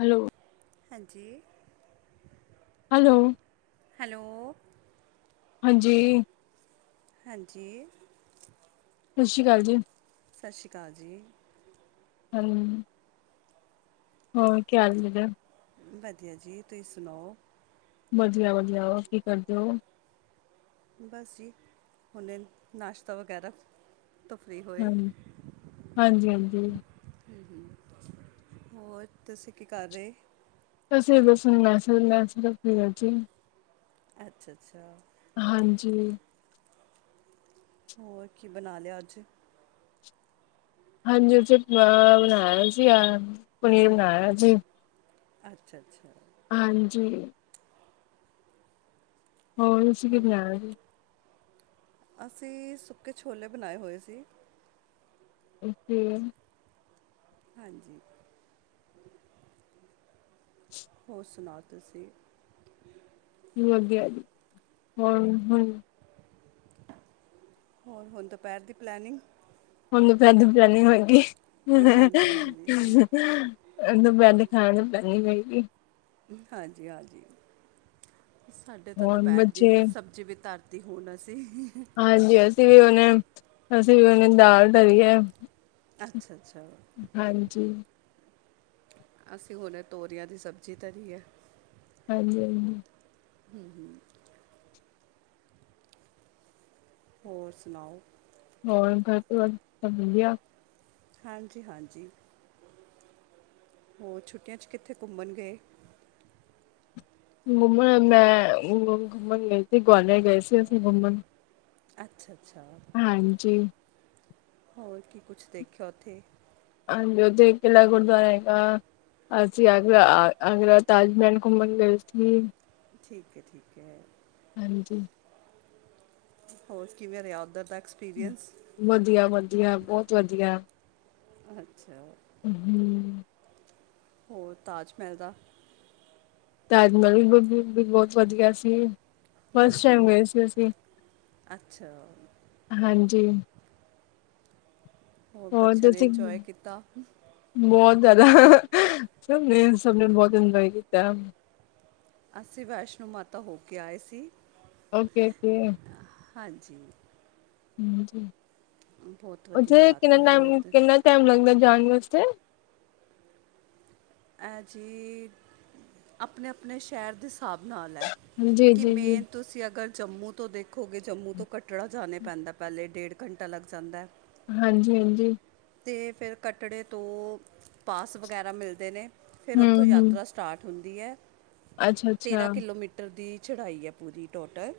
Hello. ਹਾਂਜੀ। Hello. Hello. ਹਾਂਜੀ। ਹਾਂਜੀ। ਸਤਿ ਸ਼੍ਰੀ ਅਕਾਲ ਜੀ। ਸਤਿ ਸ਼੍ਰੀ ਅਕਾਲ ਜੀ। ਹੈਲੋ। ਹੋਰ ਕੀ ਹਾਲ ਦਾ। ਵਧੀਆ ਜੀ ਤੁਸੀਂ ਸੁਣਾਓ। ਵਧੀਆ ਵਧੀਆ ਹੋਰ ਕੀ ਕਰਦੇ ਹੋ? ਬਸ ਜੀ। ਹੁਣੇ ਨਾਸ਼ਤਾ ਵਗੈਰਾ ਤੋਂ ਫ੍ਰੀ ਹਾਂ ਹੋਏ ਹਾਂਜੀ ਹਾਂਜੀ। ਹੂੰ ਹੂੰ। ਹੋਰ ਤੁਸੀਂ ਕੀ ਕਰ ਰਹੇ? ਆਸੀ ਬਸ ਲਹਸੂਨ-ਲਹਸੂਨ ਛਿਲ ਰਿਹੇ ਸੀ। ਅੱਛਾ ਅੱਛਾ। ਹਾਂਜੀ ਹੋਰ ਕੀ ਬਣਾ ਲਿਆ ਅੱਜ ਹਾਂਜੀ ਉੱਥੇ ਪੋਹਾ ਬਣਾਇਆ ਸੀ, ਪਨੀਰ ਬਣਾਇਆ ਜੀ ਅੱਛਾ, ਅੱਛਾ। ਹਾਂਜੀ, ਹੋ ਤੁਸੀ ਕੀ ਹੋ ਬਣਾਇਆ ਸੀ ਅਸੀਂ ਸੁੱਕੇ ਛੋਲੇ ਬਣਾਏ ਹੋਏ ਸੀ ਜੀ ਹਾਂਜੀ [inaudible] ਹੋਰ ਸੁਣਾੳ ਤੁਸੀ? ਵਧੀਆ ਜੀ, ਹੋਰ ਹਾਂ ਹੋਰ, ਹੁਣ ਦੁਪਹਿਰ ਦੀ ਪਲੈਨਿੰਗ ਹਾਂਜੀ ਹਾਂਜੀ [unintelligible] [unintelligible] ਹਾਂਜੀ- ਹਾਂਜੀ, ਸਾਡੇ ਤਾਂ ਹੋਰ ਦੁਪਹਿਰ ਦੀ ਬੱਚੇ ਸਬਜ਼ੀ ਵੀ ਧਰ, ਧਰਤੀ ਤੇ ਹੁਣ ਅਸੀਂ ਹਾਂਜੀ ਅਸੀਂ ਵੀ ਹੁਣੇ, ਅਸੀਂ ਵੀ ਹੁਣੇ ਦਾਲ ਧਰੀ ਹੈ ਅੱਛਾ, ਅੱਛਾ ਹਾਂਜੀ ਅਸੀਂ ਹੁਣੇ ਤੋਰੀਆਂ ਦੀ ਸਬਜ਼ੀ ਧਰੀ ਹੈ। ਹਾਂਜੀ-ਹਾਂਜੀ ਹਮ, ਹਮ ਹੋਰ ਸੁਣਾਓ? ਹੋਰ ਘਰ ਸਭ ਵਧੀਆ ਹਾਂਜੀ- ਹਾਂਜੀ। ਹੋਰ ਛੁੱਟੀਆਂ 'ਚ ਕਿੱਥੇ ਘੁੰਮਣ ਗਏ? ਘੁੰਮਣ ਮੈਂ, ਘੁੰਮਣ ਗਈ ਸੀ ਗਵਾਲੀਅਰ ਗਏ ਸੀ ਅਸੀਂ ਘੁੰਮਣ। ਅੱਛਾ, ਅੱਛਾ। ਹਾਂਜੀ। ਹੋਰ ਕੀ ਕੁਛ ਦੇਖਿਆ ਉੱਥੇ ਹਾਂਜੀ ਉੱਥੇ ਕਿਲ੍ਹਾ ਗੁਰਦੁਆਰਾ ਹੈਗਾ ਅਸੀਂ ਆਗਰਾ, ਆਗਰਾ ਤਾਜ ਮਹਿਲ ਘੁੰਮਣ ਗਏ ਸੀ। ਠੀਕ ਹੈ-ਠੀਕ ਹੈ ਹਾਂਜੀ ਹੋਰ ਕਿਵੇਂ ਰਿਹਾ ਉੱਧਰ ਦਾ ਐ ਵਧੀਆ-ਵਧੀਆ ਬਹੁਤ ਵਧੀਆ। ਅੱਛਾ। ਅਹਮ ਹੋਰ ਤਾਜ ਮਹਿਲ ਦਾ ਤਾਜ ਮਹਿਲ ਬਹੁਤ ਵਧੀਆ ਸੀ। ਫਸਟ ਟਾਈਮ ਗਏ ਸੀ ਅਸੀਂ, ਅੱਛਾ ਹਾਂਜੀ ਹੋਰ ਬੱਚਿਆਂ ਨੇ ਇੰਜੋਏ ਕੀਤਾ। ਬਹੁਤ ਜ਼ਿਆਦਾ, ਸਭ ਨੇ ਸਭ ਨੇ ਬਹੁਤ ਇੰਜੋਏ ਕੀਤਾ ਅਸੀਂ ਵੈਸ਼ਨੋ ਮਾਤਾ ਹੋ ਕੇ ਆਏ ਸੀ। Okay- okay. ਹਾਂਜੀ। ਹ ਬਹੁਤ ਵਧੀਆ ਉੱਥੇ ਕਿੰਨਾ ਯਾਤਰਾ ਰਹੀ ਟਾਈਮ, ਉੱਧਰ ਕਿੰਨਾ ਟਾਈਮ ਲੱਗਦਾ ਜਾਣ ਵਾਸਤੇ ਐ ਜੀ ਆਪਣੇ-ਆਪਣੇ ਸ਼ਹਿਰ ਦੇ ਹਿਸਾਬ ਨਾਲ ਹੈ, ਜੀ ਕਿ ਜੀ ਜੀ ਮੇਨ ਤੁਸੀਂ ਅਗਰ ਜੰਮੂ ਤੋਂ ਦੇਖੋਗੇ ਜੰਮੂ ਤੋਂ ਕਟੜਾ ਜਾਣਾ ਪੈਂਦਾ, ਪਹਿਲੇ ਡੇਢ ਘੰਟਾ ਲੱਗ ਜਾਂਦੈ। ਹਾਂਜੀ-ਹਾਂਜੀ। ਤੇ ਫਿਰ ਕੱਟੜੇ ਤੋਂ ਪਾਸ ਵਗੈਰਾ ਮਿਲਦੇ ਨੇ, ਫੇਰ ਹੂੰ ਉੱਥੋਂ ਹੂੰ ਯਾਤਰਾ ਸਟਾਟ ਹੁੰਦੀ ਐ, ਅੱਛਾ ਤੇਰ੍ਹਾਂ ਅੱਛਾ ਕਿਲੋਮੀਟਰ ਦੀ ਚੜ੍ਹਾਈ ਐ ਪੂਰੀ ਟੋਟਲ।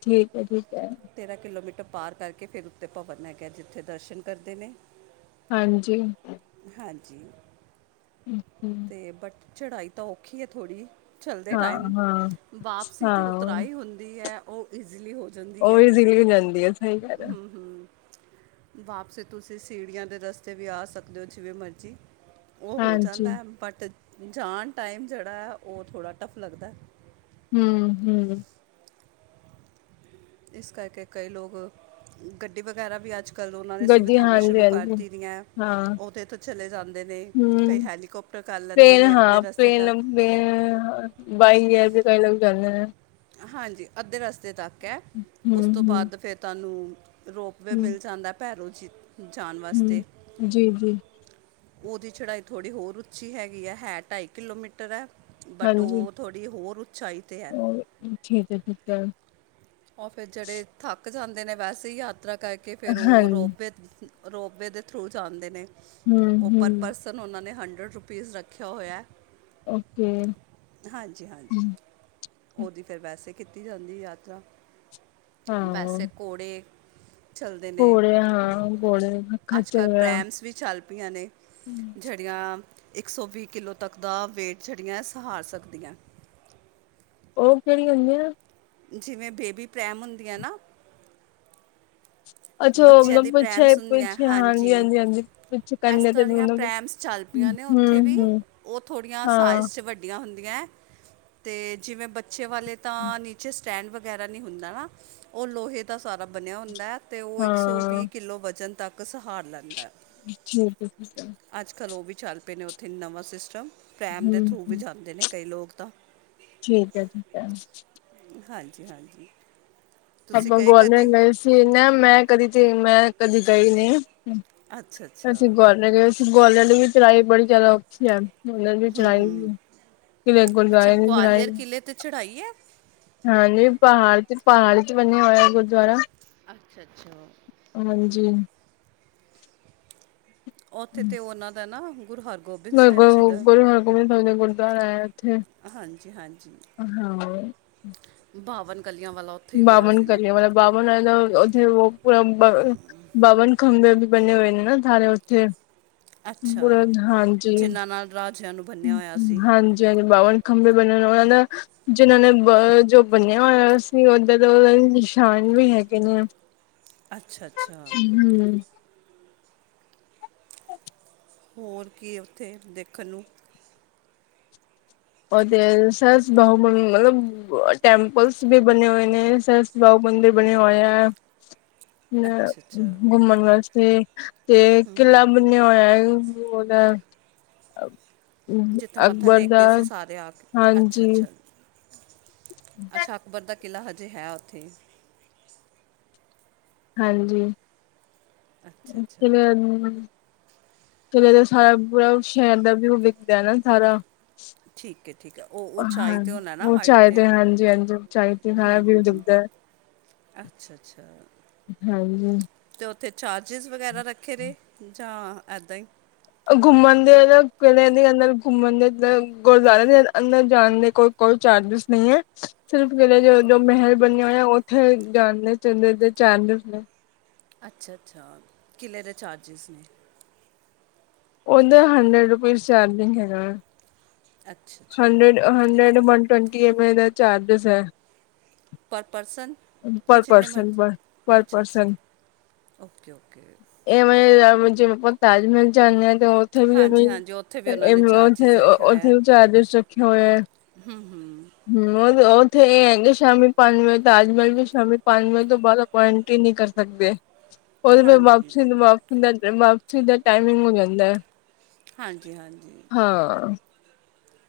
ਠੀਕ ਐ-ਠੀਕ ਐ। ਤੇਰ੍ਹਾਂ ਕਿਲੋਮੀਟਰ ਪਾਰ ਕਰਕੇ ਫੇਰ ਉੱਤੇ ਭਵਨ ਹੈ ਗਿਆ, ਜਿੱਥੇ ਦਰਸ਼ਨ ਕਰਦੇ ਨੇ। ਹਾਂਜੀ। ਹਾਂਜੀ [unintelligible] ਤੇ ਬਟ ਚੜ੍ਹਾਈ ਤਾਂ ਔਖੀ ਐ ਥੋੜ੍ਹੀ। ਚੱਲਦੇ ਹਾਂ ਟਾਈਮ ਹਾਂ ਵਾਪਸੀ ਤੇ ਹਾਂ ਉਤਰਾਈ ਹੁੰਦੀ ਐ, ਓਹ ਈਜ਼ਲੀ ਹੋ ਜਾਂਦੀ ਉਹ ਐ, ਇਜ਼ੀਲੀ ਹੋ ਜਾਂਦੀ ਹੈ ਸਹੀ ਗੱਲ ਹੈ ਹੂੰ-ਹੂੰ ਵਾਪਸੀ ਤੁਸੀਂ ਸੀੜੀਆਂ ਦੇ ਰਸਤੇ ਵੀ ਆ ਸਕਦੇ ਹੋ, ਜਿਵੇਂ ਮਰਜ਼ੀ ਉਹ ਹੋ ਹਾਂਜੀ ਜਾਂਦਾ ਹੈ ਬਟ ਜਾਣ ਟਾਈਮ ਜਿਹੜਾ ਐ, ਉਹ ਥੋੜਾ ਟਫ ਲੱਗਦਾ। ਹੂੰ-ਹੂੰ ਇਸ ਕਰਕੇ ਕਈ ਲੋਕ, ਗੱਡੀ ਵਗੈਰਾ ਵੀ ਅੱਜ ਕੱਲ ਉਹਨਾਂ ਨੇ ਗੱਡੀ ਸੁਵਿਧਾਵਾਂ ਹਾਂਜੀ ਸ਼ੁਰੂ ਹਾਂਜੀ ਕਰਤੀ ਦੀਆਂ। ਹਾਂ ਉਹ ਤੇ ਏਥੋਂ ਚਲੇ ਜਾਂਦੇ ਨੇ, ਕਈ ਹੂੰ ਹੈਲੀਕੋਪਟਰ ਕਰ ਲੈਂਦੇ ਨੇ ਅੱਧੇ ਰਸਤੇ ਤੱਕ। ਮੈਂ ਬਾਈ ਏਅਰ ਵੀ ਕਈ ਲੋਕ ਜਾਂਦੇ ਨੇ ਨਾ। ਹਾਂਜੀ, ਅੱਧੇ ਰਸਤੇ ਤੱਕ ਐ, ਹੂੰ, ਉਸ ਤੋਂ ਹੂੰ, ਬਾਅਦ ਫਿਰ ਤੁਹਾਨੂੰ ਰੋਪਵੇ ਹੂੰ, ਮਿਲ ਜਾਂਦਾ, ਭੈਰੋਂ ਜੀ ਜਾਣ ਵਾਸਤੇ। ਹੂੰ। ਜੀ, ਜੀ, ਉਹਦੀ ਚੜਾਈ ਥੋੜ੍ਹੀ ਹੋਰ ਉੱਚੀ ਹੈਗੀ ਐ, ਹੈ ਢਾਈ ਕਿਲੋਮੀਟਰ ਐ। ਬਟ ਹਾਂਜੀ ਉਹ ਥੋੜ੍ਹੀ ਹੋਰ ਉਚਾਈ ਤੇ ਐ। ਔਰ ਠੀਕ ਐ-ਠੀਕ ਐ। ਓਹ ਫੇਰ ਜੇੜੇ ਥੱਕ ਜਾਂਦੇ ਨੇ ਵੈਸੇ ਈ ਯਾਤਰਾ ਕਰਕੇ, ਫਿਰ ਹਾਂ, ਓਹ ਰੋਪਵੇ ਰੋਪਵੇ ਦੇ ਥਰੂ ਜਾਂਦੇ ਨੇ, ਹੂੰ, ਉਹ ਹੂੰ, ਪਰਪਸ ਲੇਕਿਨ ਉਹਨਾਂ ਨੇ ਹੰਡਰਡ ਰੁਪੀਜ਼ ਰੱਖਿਆ ਹੋਇਆ। ਓਕੇ, ਹਾਂਜੀ-ਹਾਂਜੀ। ਹੂੰ, ਉਹਦੀ ਫੇਰ ਵੈਸੇ ਕੀਤੀ ਜਾਂਦੀ ਯਾਤਰਾ, ਹਾਂ। ਵੈਸੇ ਘੋੜੇ ਚੱਲਦੇ ਨੇ, ਘੋੜੇ ਹਾਂ, ਘੋੜੇ ਅੱਜ-ਕੱਲ੍ਹ ਖੱਚਰ ਪ੍ਰੈਮਸ ਵੀ ਚੱਲ ਪਈਆਂ ਨੇ। ਜਿਹੜੀਆਂ ਇੱਕ ਸੌ ਵੀਹ ਕਿੱਲੋ ਤੱਕ ਦਾ ਵੇਟ, ਜਿਹੜੀਆਂ ਸਹਾਰ ਸਕਦੀਆਂ। ਓਹ ਕਿਹੜੀ ਹੁੰਦੀ ਐ। ਜਿਵੇਂ ਬੇਬੀ ਪਰੈਮ ਹੁੰਦੀਆਂ ਨਾ। ਅੱਛਾ ਉਹ ਬੱਚਿਆਂ ਦੀ ਮਤਲਬ ਪਿੱਛੇ, ਪ੍ਰੈਮਸ ਹੁੰਦੀਆਂ, ਪਿੱਛੇ ਹਾਂਜੀ ਹਾਂਜੀ ਪਿੱਛੇ ਇਸ ਕੰਨੇ ਤੇ ਤਰ੍ਹਾਂ ਦੀਆਂ ਮਤਲਬ ਪ੍ਰੈਮਸ ਚੱਲ ਪਈਆਂ ਹੂੰ, ਨੇ ਉੱਥੇ ਵੀ, ਹੂੰ, ਉਹ ਥੋੜੀਆਂ ਹਾਂ, ਸਾਈਜ਼ ਚ ਵੱਡ ਵੱਡੀਆਂ ਹੁੰਦੀਐ, ਤੇ ਜਿਵੇਂ ਬੱਚੇ ਵਾਲੇ ਤਾਂ ਨੀਚੇ ਸਟੈਂਡ ਵ ਵਗੈਰਾ ਨਹੀਂ ਹੁੰਦਾ ਨਾ, ਉਹ ਲੋਹੇ ਦਾ ਸਾਰਾ ਬਣਿਆ ਹੁੰਦਾ, ਤੇ ਉਹ ਇੱਕ ਸੌ ਹਾਂ ਵੀਹ ਕਿੱਲੋ ਵਜ਼ਨ ਤੱਕ ਸਹਾਰ ਲੈਂਦਾ। [inaudible] ਅੱਜ-ਕੱਲ੍ਹ ਉਹ ਵੀ ਚੱਲ ਪਏ ਨੇ, ਉੱਥੇ ਨਵਾਂ ਸਿਸਟਮ ਪਰੈਮ ਦੇ ਹੂੰ, ਥਰੂ ਵੀ ਹੂੰ, ਜਾਂਦੇ ਨੇ, ਕਈ ਲੋਕ ਤਾਂ। ਠੀਕ ਐ-ਠੀਕ ਐ। ਹਾਂਜੀ-ਹਾਂਜੀ। ਆਪਾਂ ਗੋਲਮੈਟ ਸੀ, ਨਾ ਮੈਂ ਕਦੀ ਤੇ, ਮੈਂ ਕਦੀ ਗਈ ਨਈ। ਅੱਛਾ ਅਸੀ ਅੱਛਾ ਗੋਲਮੈਟ ਗਏ ਗੌਲਮੈਟ ਵੀ ਚਲਾਏ, ਬੜੀ ਜ਼ਿਆਦਾ ਔਖੀ ਐ। ਮੁੱਲਰ ਵੀ ਚੜਾਈ ਈ ਐ, ਕਿ ਅੱਛਾ ਗੁਰਦੁਆਰੇ ਵੀ ਚੜਾਈ। ਗਵਾਲੀਅਰ ਕਿਲੇ ਤੇ ਚੜ੍ਹਾਈ ਹੈ ਹਾਂਜੀ ਪਹਾੜ ਚ, ਪਹਾੜ ਚ ਬਣਿਆ ਹੋਇਆ ਗੁਰਦੁਆਰਾ। ਅੱਛਾ-ਅੱਛਾ। ਹਾਂਜੀ ਉੱਥੇ ਤੇ ਉਹਨਾਂ ਦਾ ਨਾ ਗੁਰੂ ਹਰ ਗੁਰੂ ਹਰਗੋਬਿੰਦ ਸਾਹਿਬ ਦੇ ਗੁਰਦੁਆਰਾ ਹੈ ਉੱਥੇ। ਹਾਂਜੀ-ਹਾਂਜੀ, ਹਾਂ ਬਾਵਨ ਕਲੀਆਂ ਵਾਲਾ ਉੱਥੇ ਹੀ ਹੋਇਆ ਬਾਵਨ ਸੀ ਨਾ ਕਰੀਏ, ਮਤਬ ਬਾਵਨ ਉਹ-ਉਹ ਬਵਨ ਖੰਭੇ ਵੀ ਬਣੇ ਹੋਏ ਨੇ ਨਾ [unintelligible] ਉੱਥੇ? ਪੂਰਾ ਅੱਛਾ, ਹਾਂਜੀ ਜਿਨ੍ਹਾਂ ਨਾਲ ਰਾਜਿਆਂ ਨੂੰ ਬੰਨਿਆ ਹੋਇਆ ਸੀ। ਜ' ਬਾਵਨ ਖੰਬੇ ਬਣ ਉਹਨਾਂ ਦਾ ਜਿਹਨਾਂ ਨੇ ਬ ਜੋ ਬੰਨਿਆ ਹੋਇਆ ਅ ਸੀ, ਓਦਾਂ ਦੇ ਉਹਨਾਂ ਦੇ ਨਿਸ਼ਾਨ ਵੀ ਹੈਗੇ ਨੇ। [unintelligible] ਅੱਛਾ-ਅੱਛਾ ਹਮ ਹੋਰ ਕੀ ਉੱਥੇ ਦੇਖਣ ਨੂੰ? ਓਦੇ ਸਰ, ਬੋਹ ਮਤਲਬ ਟੈਂਪਲਸ ਵੀ ਬਣੇ ਹੋਏ ਨੇ ਸਰ [unintelligible] ਮੰਦਿਰ ਬਣੇ ਹੋਏਆ ਹੈ। ਅ' ਅੱਛਾ ਅੱਛਾ ਘੁੰਮਣ ਵਾਸਤੇ ਤੇ' ਕਿਲਾ [unintelligible] [inaudible] ਜਿੱਥੇ ਮੱਥਾ [unintelligible] ਹਾਂਜੀ ਅੱਛਾ ਅੱਛਾ, ਅਕਬਰ ਦਾ ਕਿਲ੍ਹਾ ਹਜੇ ਹੈ ਉੱਥੇ ਹਾਂਜੀ, ਅੱਛਾ ਅੱਛਾ ਕਿਵੇਂ [unintelligible] [unintelligible] ਕਿਲੇ ਤੋ ਸਾਰਾ, ਪੂਰਾ ਸ਼ੈਰ ਦਾ ਵੀੳ ਵਿਖਦਾ ਨਾ ਸਾਰਾ। ਠੀਕ ਠੀਕ ਹੈ। ਉਹ ਉਚਾਈ ਹਾਂ ਤੇ ਹੁਨਾ ਨਾ, ਹਾਈਟ ਉਚਾਈ ਤੇ ਹਾਂਜੀ ਹਾਂਜੀ ਉਚਾਈ ਤੇ ਸਾਰਾ ਵਿਊ ਹਮ-ਹਮ-ਹ-ਹ ਦਿਖਦਾ ਹੈ, ਅੱਛਾ-ਅੱਛਾ। ਹਾਂਜੀ। ਤੇ ਔਥੇ ਚਾਰਜਿਸ ਵਗੈਰਾ ਰੱਖੇ ਨੇ, ਜਾਂ ਐਦਾਂ ਈ। ਘੁੰਮਣ ਦੇ ਕਹਿੰਦੇ ਅੰਦਰ ਘੁੰਮਣ ਦੇ, ਗੁਰਦੁਰੇ ਦੇ ਅੰਦਰ ਜਾਣ ਦੇ ਕੋਈ ਕੋਈ ਚਾਰਜਿਸ ਨਈ ਏ। ਸਿਰਫ ਕਿਲੇ ਜੋ ਜੋ ਮਹਿਲ ਬਣਿਆ ਹੋਇਆ, ਓਥੇ ਜਾਣਦੇ ਚਾਰਜਿਸ ਨੇ। ਅੱਛਾ-ਅੱਛਾ ਕਿਲੇ ਦੇ ਚਾਰਜਿਸ ਨੇ? ਓਦਾ ਹੰਡਰੇਡ ਰੁਪੀਸ ਚਾਰਜਿੰਗ ਹੈਗਾ ਐ। ਅੱਛਾ ਅੱਛਾ ਹੰਡਡ ਹੰਡਰਡ ਵਨ ਟਵੰਟੀ ਐਵੇ ਏ ਦਾ ਚਾਰਜਿਸ ਐ। ਪਰ ਪਰਸਨ ਕਿ ਜਿੰਨੇ ਮਰਜੀ ਪਰ ਪਰ ਅੱਛਾ, ਅੱਛਾ ਪਰਸਨ ਓਕੇ ਓਕੇ। ਇਹ ਮੈਂ- [inaudible] ਤਾਜ ਮਹਿਲ ਜਾਂਦੇ ਹਾਂ ਤੇ ਉੱਥੇ ਵੀ ਹਾਂਜੀ ਹਾਂਜੀ ਉੱਥੇ ਵੀ ਉਹਨਾਂ ਨੇ ਚਾਰਜਸ ਰੱਖਿਆ ਹੋਇਆ ਹੈ ਉੱਥੇ-ਉੱਥੇ। ਚਾਰਜ ਰੱਖੇ ਹੋਏਆ, ਹੂੰ ਉਹ ਉੱਥੇ ਇਹ ਹੈਗੇ ਸ਼ਾਮੀ ਪੰਜ ਵਜੇ- ਤਾਜ ਮਹਿਲ ਵੀ ਸ਼ਾਮੀ ਪੰਜ ਵਜੇ ਤੋਂ ਬਾਅਦ ਅਪੁਆਇੰਟ ਹੀ ਨਹੀਂ ਕਰ ਸਕਦੇ। ਉਹਦੇ ਫੇਰ ਹਾਂਜੀ ਵਾਪਸ, ਵਾਪ ਦਾ ਵਾਪਸੀ ਦਾ ਟਾਈਮਿੰਗ ਹੋ ਜਾਂਦਾ ਹੈ। ਹਾਂਜੀ ਹਾਂਜੀ। ਹਾਂ।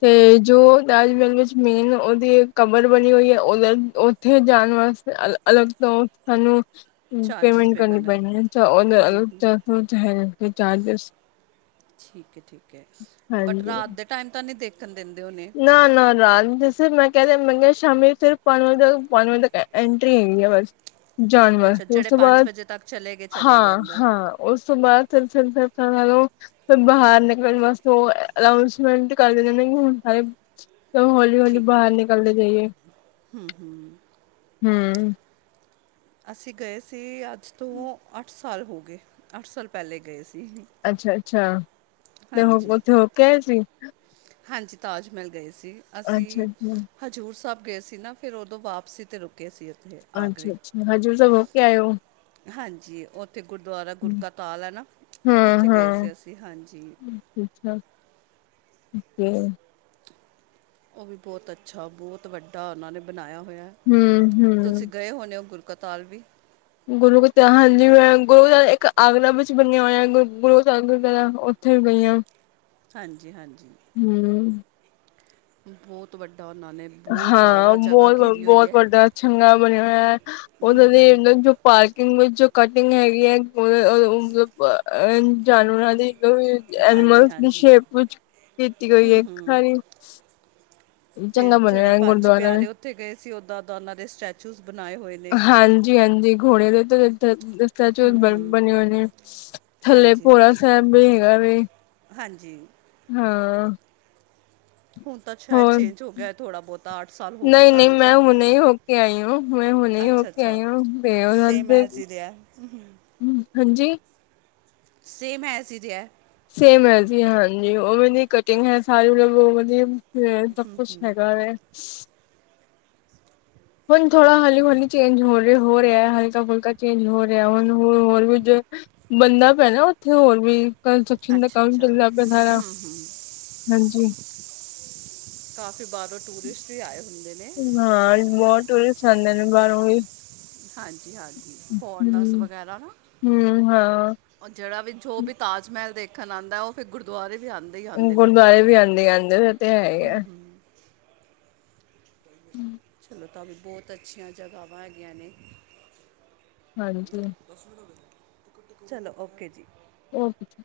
ਤੇ ਜੋ ਤਾਜ ਮਹਿਲ ਵਿੱਚ ਮੇਨ ਉਹਦੀ ਕਬਰ ਬਣੀ ਹੋਈ ਹੈ। ਉਹਦੇ ਓੁਹ ਉੱਥੇ ਜਾਣ ਵਾਸਤ ਅਲੱਗ ਤੋਂ ਸਾਨੂੰ- ਚਾਰਜਸ ਪੇਮੈਂਟ ਪੇ ਕਰਨੀ ਕਰਨੇ ਪੈਣੀ ਐ। ਪੈਂਦੇ ੳਹਦੇ ਅਲਗ ਚਾਰਜਿਸ। ਠੀਕ ਹੈ, ਠੀਕ ਹੈ। ਬਟ ਰਾਤ ਦੇ ਟਾਈਮ ਤਾਂ ਨਹੀਂ ਦੇਖਣ ਦਿੰਦੇ ਹੋਣੇ। ਨਾ ਨਾ ਰਾਤ ਜੇ ਮੈਂ ਕਿਹਾ ਮੈਂ ਕਿਹਾ ਸ਼ਾਮੀ ਸਿਰਫ ਪੰਜ ਵਜੇ ਤੱਕ ਐਂਟਰੀ ਹੀ ਨਹੀਂ ਹੈ ਬਸ। ਜਾਨਵਰ, ਅੱਛਾ ਓਸ ਜਿਹੜੇ ਤੋਂ ਬਾਦ ਵਜੇ ਤੱਕ ਚਲੇ ਗਏ ਚਲੇ ਗਏ ਹਾਂ ਅੰਦਰ ਹਾਂ। ਉਸ ਤੋਂ ਬਾਅਦ ਫਿਰ ਸਿਰਦਰਦਾਂ ਨਾਲੋਂ ਤੇ ਬਾਹਰ ਨਿਕਲਣ ਵਾਸਤੇ ਓ ਅਨਾਊਸਮੈਂਟ ਕਰ ਦਿੰਦੇ ਨੇ, ਹੁਣ ਸਾਰੇ ਹੋਲੀ- ਹੌਲੀ ਠੀਕ ਹੈ ਬਾਹਰ ਠੀਕ ਨਿਕਲਦੇ ਜਾਈਏ, ਹੂੰ। ਅਸੀਂ ਗਏ ਸੀ, ਅੱਜ ਤੋਂ ਅੱਠ ਸਾਲ ਹੋ ਗਏ, ਅੱਠ ਸਾਲ ਪਹਿਲੇ ਗਏ ਸੀ। ਅੱਛਾ-ਅੱਛਾ, ਤੇ ਉਹ ਹਾਂਜੀ ਉੱਥੇ ਹੋਕੇ ਆਏ ਸੀ? ਹਾਂਜੀ ਤਾਜ ਮਹਿਲ ਗਏ ਸੀ। ਅਸੀਂ ਅੱਛਾ-ਅੱਛਾ, ਹਜ਼ੂਰ ਸਾਬ ਗਏ ਸੀ ਨਾ, ਫੇਰ ਉਦੋਂ ਵਾਪਸੀ ਤੇ ਰੁਕੇ ਸੀੇ। ਅੱਛਾ-ਅੱਛਾ, ਹਜੂਰ ਸਾਹਿਬ ਹੋ ਕੇ ਆਏ ਹੋ? ਹਾਂਜੀ। ਓਥੇ ਗੁਰਦੁਆਰਾ ਗੁਰ ਕਾ ਤਾਲ ਐਨਾ। ਔਥੇ ਗਏ ਹਾਂ-ਹਾਂ ਸੀ ਅਸੀ। ਹਾਂਜੀ। ਅੱਛਾ, ਓਕੇ। ਉਹ ਵੀ ਬਹੁਤ ਅੱਛਾ ਬਹੁਤ ਵੱਡਾ ਉਹਨਾਂ ਨੇ ਬਣਾਇਆ ਹੋਇਆ। ਤੁਸੀਂ ਹੂੰ-ਹੂੰ ਗਏ ਹੋਣੇ ਗੁਰਕਤਾਲ ਵੀ? ਗੁਰੂ ਹਾਂਜੀ, ਮੈਂ ਗੁਰੂ ਦਾ ਇੱਕ ਆਗਰਾ ਵਿੱਚ ਬਣਿਆ ਹੋਇਆ ਗੁਰੂ ਦਾ ਗੁਰਦੁਆਰਾ ਓ ੳਥੇ ਵੀ ਗਈ ਆਂ। ਹਾਂਜੀ ਹਾਂਜੀ। ਹਮ, ਹਮ। ਬੋਤ ਵੱਡਾ ਔਨਾਂ ਨੇ ਬਹੁਤ ਹਾਂ ਜ਼ਿਆਦਾ ਜਗ੍ਹਾ ਘੇਰੀ ਹੋਈ ਬਹੁਤ-ਬਹੁਤ ਹੈ ਵੱਡਾ ਚੰਗਾ ਬਣਿਆ ਹੋਇਆ ਉਹਨਾਂ ਦੇ ਜੋ ਪਾਰਕ- ਜੋ ਕਟਿੰਗ ਹੈਗੀ ਹੈ ਮਤਲਬ ਜਾਨਵਰਾਂ ਦੀ। ਹਾਂਜੀ ਐਨੀਮਲਸ ਦੀ ਹਾਂਜੀ ਸ਼ੇਪ ਵਿਚ ਕੀਤੀ ਹੋਈ ਏ ਇਕ। ਫੇਰ ਜੇਹੜੇ ਪੰਜ ਗੁਰਦੁਆਰਾ ਵੀ ਪਿਆਰੇ ਔਥੇ ਗਏ ਸੀ ਓਦਾਂਦਾਂ ਔਨਾਂ ਦੇ ਸਟੈਚੂ ਬਣਾਏ ਹੋਏ ਨੇ। ਜੀ ਹਾਂਜੀ ਘੋੜੇ ਦੇ। ਸ ਸਟੈਚੂ ਬ ਬਣੇ ਹੋਏ ਨੇ, ਥੱਲੇ ਹਾਂਜੀ ਭੋਰਾ ਹਾਂਜੀ ਸਾਹਿਬ ਵੀ ਹੈਗਾ ਵੇ। ਹਾਂਜੀ। ਹਾਂ। ਹੁਣ ਤਾਂ ਸ਼ਾਇਦ ਚੇਂਜ ਹੋ ਗਿਆ ਥੋੜ੍ਹਾ ਬੋਤਾ ਅੱਠ ਸਾਲ ਹੋ ਗਏ ਨਹੀਂ-ਨਹੀਂ ਸਾਨੂੰ ਤਾਂ ਮੈਂ ਹੁਣੇ ਹੋ ਕੇ ਆਈ ਹੁ, ਮੈਂ ਹੁਣੇ ਹੀ ਹੋ ਕੇ ਆਈ ਹੁ। ਸੇਅ ਮਜਿਆ ਰਿਹਾ। ਹਾਂਜੀ। ਸੇਮ ਐਸ ਈ ਹੇਹਾ ਐ। ਸੇਮ ਹੈ ਜੀ ਹਾਂਜੀ ਉਹਵੇਂ ਕਟਿੰਗ ਹੈ। ਸਾਰੀ ਮਤਲਬ- ਨਹੀ, ਸਭ ਕੁਛ ਹੈਗਾ ਵੇ। ਹੁਣ ਥੋੜਾ ਹਲੀ-ਹੌਲੀ ਚੇਂਜ ਹੋ ਰਿਹਾ ਹਲਕਾ-ਫੁਲਕਾ ਚੇਂਜ ਹੋ ਰਿਹਾ। ਹੁਣ ਹੋ ਹੋਰ ਵੀ ਬਣਨਾ ਪੈਣਾ ਉੱਥੇ ਹੋਰ ਵੀ ਕੰਸਟਰਕਸ਼ਨ ਦਾ ਅੱਛਾ ਕੰਮ ਅੱਛਾ ਚੱਲਦਾ ਪਿਆ ਸਾਰਾ। ਹਾਂਜੀ। ਕਾਫੀ ਬਾਹਰੋਂ ਟੂਰਿਸਟ ਵੀ ਆਏ ਹੁੰਦੇ ਨੇ। ਹਾਂ ਬਹੁਤ। ਟੂਰਿਸਟ ਆਂਦੇ ਨੇ ਬਾਰੋਂ ਵੀ। ਹਾਂਜੀ-ਹਾਂਜੀ ਫੋਰਨਸ ਹੂੰ ਵਗੈਰਾ ਨਾ। ਹੂੰ ਹਾਂ। ਜਿਹੜਾ ਵੀ ਜੋ ਵੀ ਤਾਜ ਮਹਿਲ ਦੇਖਣ ਆਉਂਦਾ, ਉਹ ਫਿਰ ਗੁਰਦੁਆਰੇ ਵੀ ਆਉਂਦਾ। ਦੇ ਈ ਆਂਦੇ ਨੇ। ਗੁਰਦੁਆਰੇ ਵੀ ਆਂਦੇ ਆਂਦੇ ਉਹ ਤੇ ਹੈ ਹੀ ਆ ਹੂੰ ਹੂੰ। ਹੂ। ਚਲੋ ਤਾਂ ਵੀ ਬੋਤ ਅੱਛੀਆਂ ਜਗ੍ਹਾਵਾਂ ਹੈਗੀਆਂ ਨੇ। ਹਾਂਜੀ। ਚਲੋ ਓਕੇ ਜੀ। ਓਕੇ।